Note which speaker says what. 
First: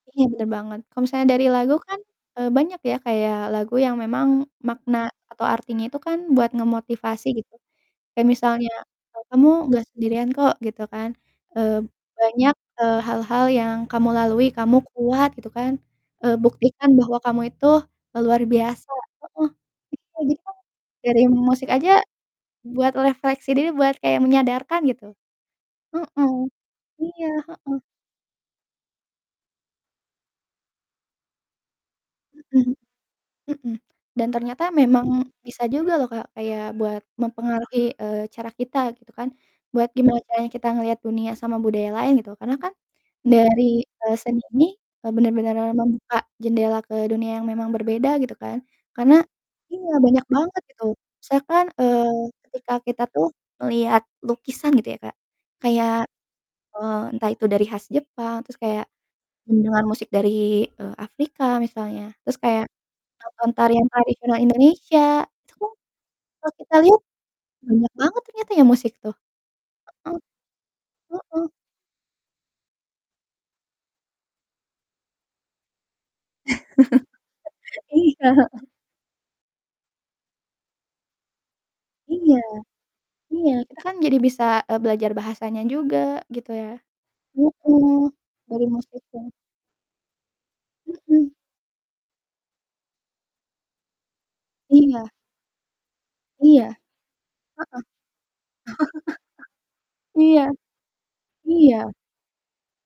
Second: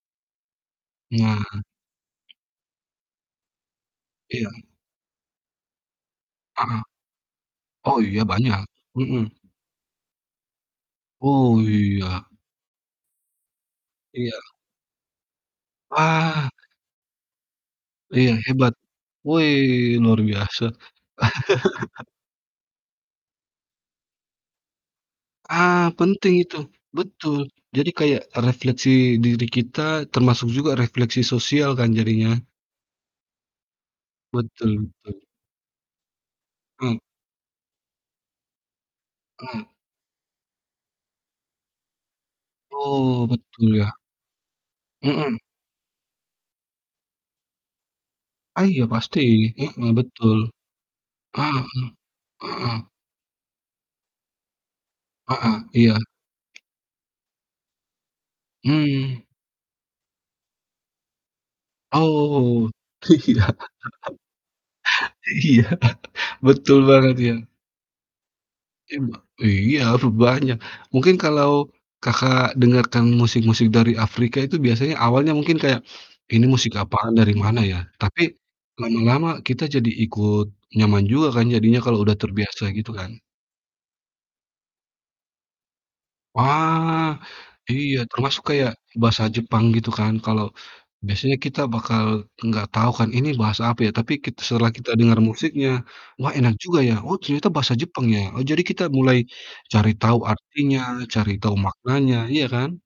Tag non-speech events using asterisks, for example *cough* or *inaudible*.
Speaker 1: Iya bener banget. Kalo misalnya
Speaker 2: Nah.
Speaker 1: dari lagu kan, eee, banyak ya kayak lagu yang memang
Speaker 2: Iya.
Speaker 1: makna atau artinya itu kan buat
Speaker 2: Heeh,
Speaker 1: ngemotivasi gitu,
Speaker 2: oh iya
Speaker 1: kayak
Speaker 2: banyak.
Speaker 1: misalnya, e
Speaker 2: Mhm.
Speaker 1: "Kamu gak sendirian kok, gitu kan,
Speaker 2: Oh,
Speaker 1: eee,
Speaker 2: iya.
Speaker 1: banyak eee, hal-hal yang kamu
Speaker 2: Iya.
Speaker 1: lalui, kamu kuat gitu kan, eee,
Speaker 2: Ah.
Speaker 1: buktikan bahwa kamu itu le
Speaker 2: Iya,
Speaker 1: luar
Speaker 2: hebat.
Speaker 1: biasa." Heeh,
Speaker 2: Wih
Speaker 1: iya
Speaker 2: luar
Speaker 1: gitu,
Speaker 2: biasa.
Speaker 1: dari musik aja,
Speaker 2: *laughs*
Speaker 1: buat refleksi diri buat kayak menyadarkan gitu.
Speaker 2: Ah,
Speaker 1: Mhm,
Speaker 2: penting itu,
Speaker 1: iya,
Speaker 2: betul.
Speaker 1: heeh.
Speaker 2: Jadi kayak refleksi diri kita termasuk juga refleksi sosial kan jadinya.
Speaker 1: Mhm. Mhm, dan ternyata
Speaker 2: Betul
Speaker 1: memang
Speaker 2: betul.
Speaker 1: bisa juga loh Kak, kayak
Speaker 2: Mmm.
Speaker 1: buat mempengaruhi, eee, cara kita gitu kan.
Speaker 2: Mmm.
Speaker 1: Buat gimana caranya kita ngeliat dunia sama budaya lain gitu, karena kan
Speaker 2: Oh, betul
Speaker 1: dari,
Speaker 2: ya.
Speaker 1: eee, seni ini, e
Speaker 2: Mhm.
Speaker 1: bener-bener membuka jendela ke dunia yang memang berbeda gitu kan,
Speaker 2: Iya
Speaker 1: karena
Speaker 2: pasti. Mhm,
Speaker 1: iya, banyak
Speaker 2: betul.
Speaker 1: banget itu.
Speaker 2: Heeh.
Speaker 1: Misalkan, eee, ketika
Speaker 2: Heeh.
Speaker 1: kita tuh ngeliat lukisan gitu ya Kak,
Speaker 2: Heeh,
Speaker 1: kayak,
Speaker 2: iya.
Speaker 1: eee, entah itu dari khas Jepang terus kayak
Speaker 2: Mmm.
Speaker 1: mendengar musik dari, eee, Afrika misalnya, terus kayak
Speaker 2: Oh, iya.
Speaker 1: nonton tarian
Speaker 2: *chuckles*
Speaker 1: tradisional Indonesia.
Speaker 2: Iya,
Speaker 1: Itu kan
Speaker 2: *chuckles*
Speaker 1: terus kita
Speaker 2: betul
Speaker 1: lihat
Speaker 2: banget ya.
Speaker 1: banyak banget ternyata ya musik
Speaker 2: Iya,
Speaker 1: tuh.
Speaker 2: Mbak. Weh iya
Speaker 1: Heeh.
Speaker 2: rupanya, mungkin
Speaker 1: Heeh.
Speaker 2: kalau Kakak, dengarkan musik-musik dari Afrika itu biasanya awalnya mungkin kayak, "Ini musik apaan dari mana
Speaker 1: *chuckles*
Speaker 2: ya?"
Speaker 1: Iya,
Speaker 2: Tapi
Speaker 1: heeh.
Speaker 2: lama-lama kita jadi ikut nyaman juga kan jadinya kalau udah
Speaker 1: Iya.
Speaker 2: terbiasa, gitu kan?
Speaker 1: Iya kita kan jadi bisa, eee, belajar bahasanya juga gitu ya.
Speaker 2: Wah, iya
Speaker 1: Mhm,
Speaker 2: termasuk
Speaker 1: dari
Speaker 2: kayak
Speaker 1: musik
Speaker 2: bahasa
Speaker 1: tuh.
Speaker 2: Jepang gitu kan, kalau
Speaker 1: Mhm.
Speaker 2: biasanya kita bakal gak tahu kan, "Ini bahasa apa ya?" Tapi kit setelah kita
Speaker 1: Iya.
Speaker 2: dengar musiknya, "Wah, enak
Speaker 1: Iya.
Speaker 2: juga ya, oh ternyata
Speaker 1: Heeh.
Speaker 2: bahasa Jepang ya." Oh, jadi kita mulai cari
Speaker 1: *chuckles*
Speaker 2: tahu
Speaker 1: Iya.
Speaker 2: artinya, cari tahu
Speaker 1: Iya.
Speaker 2: maknanya, iya kan?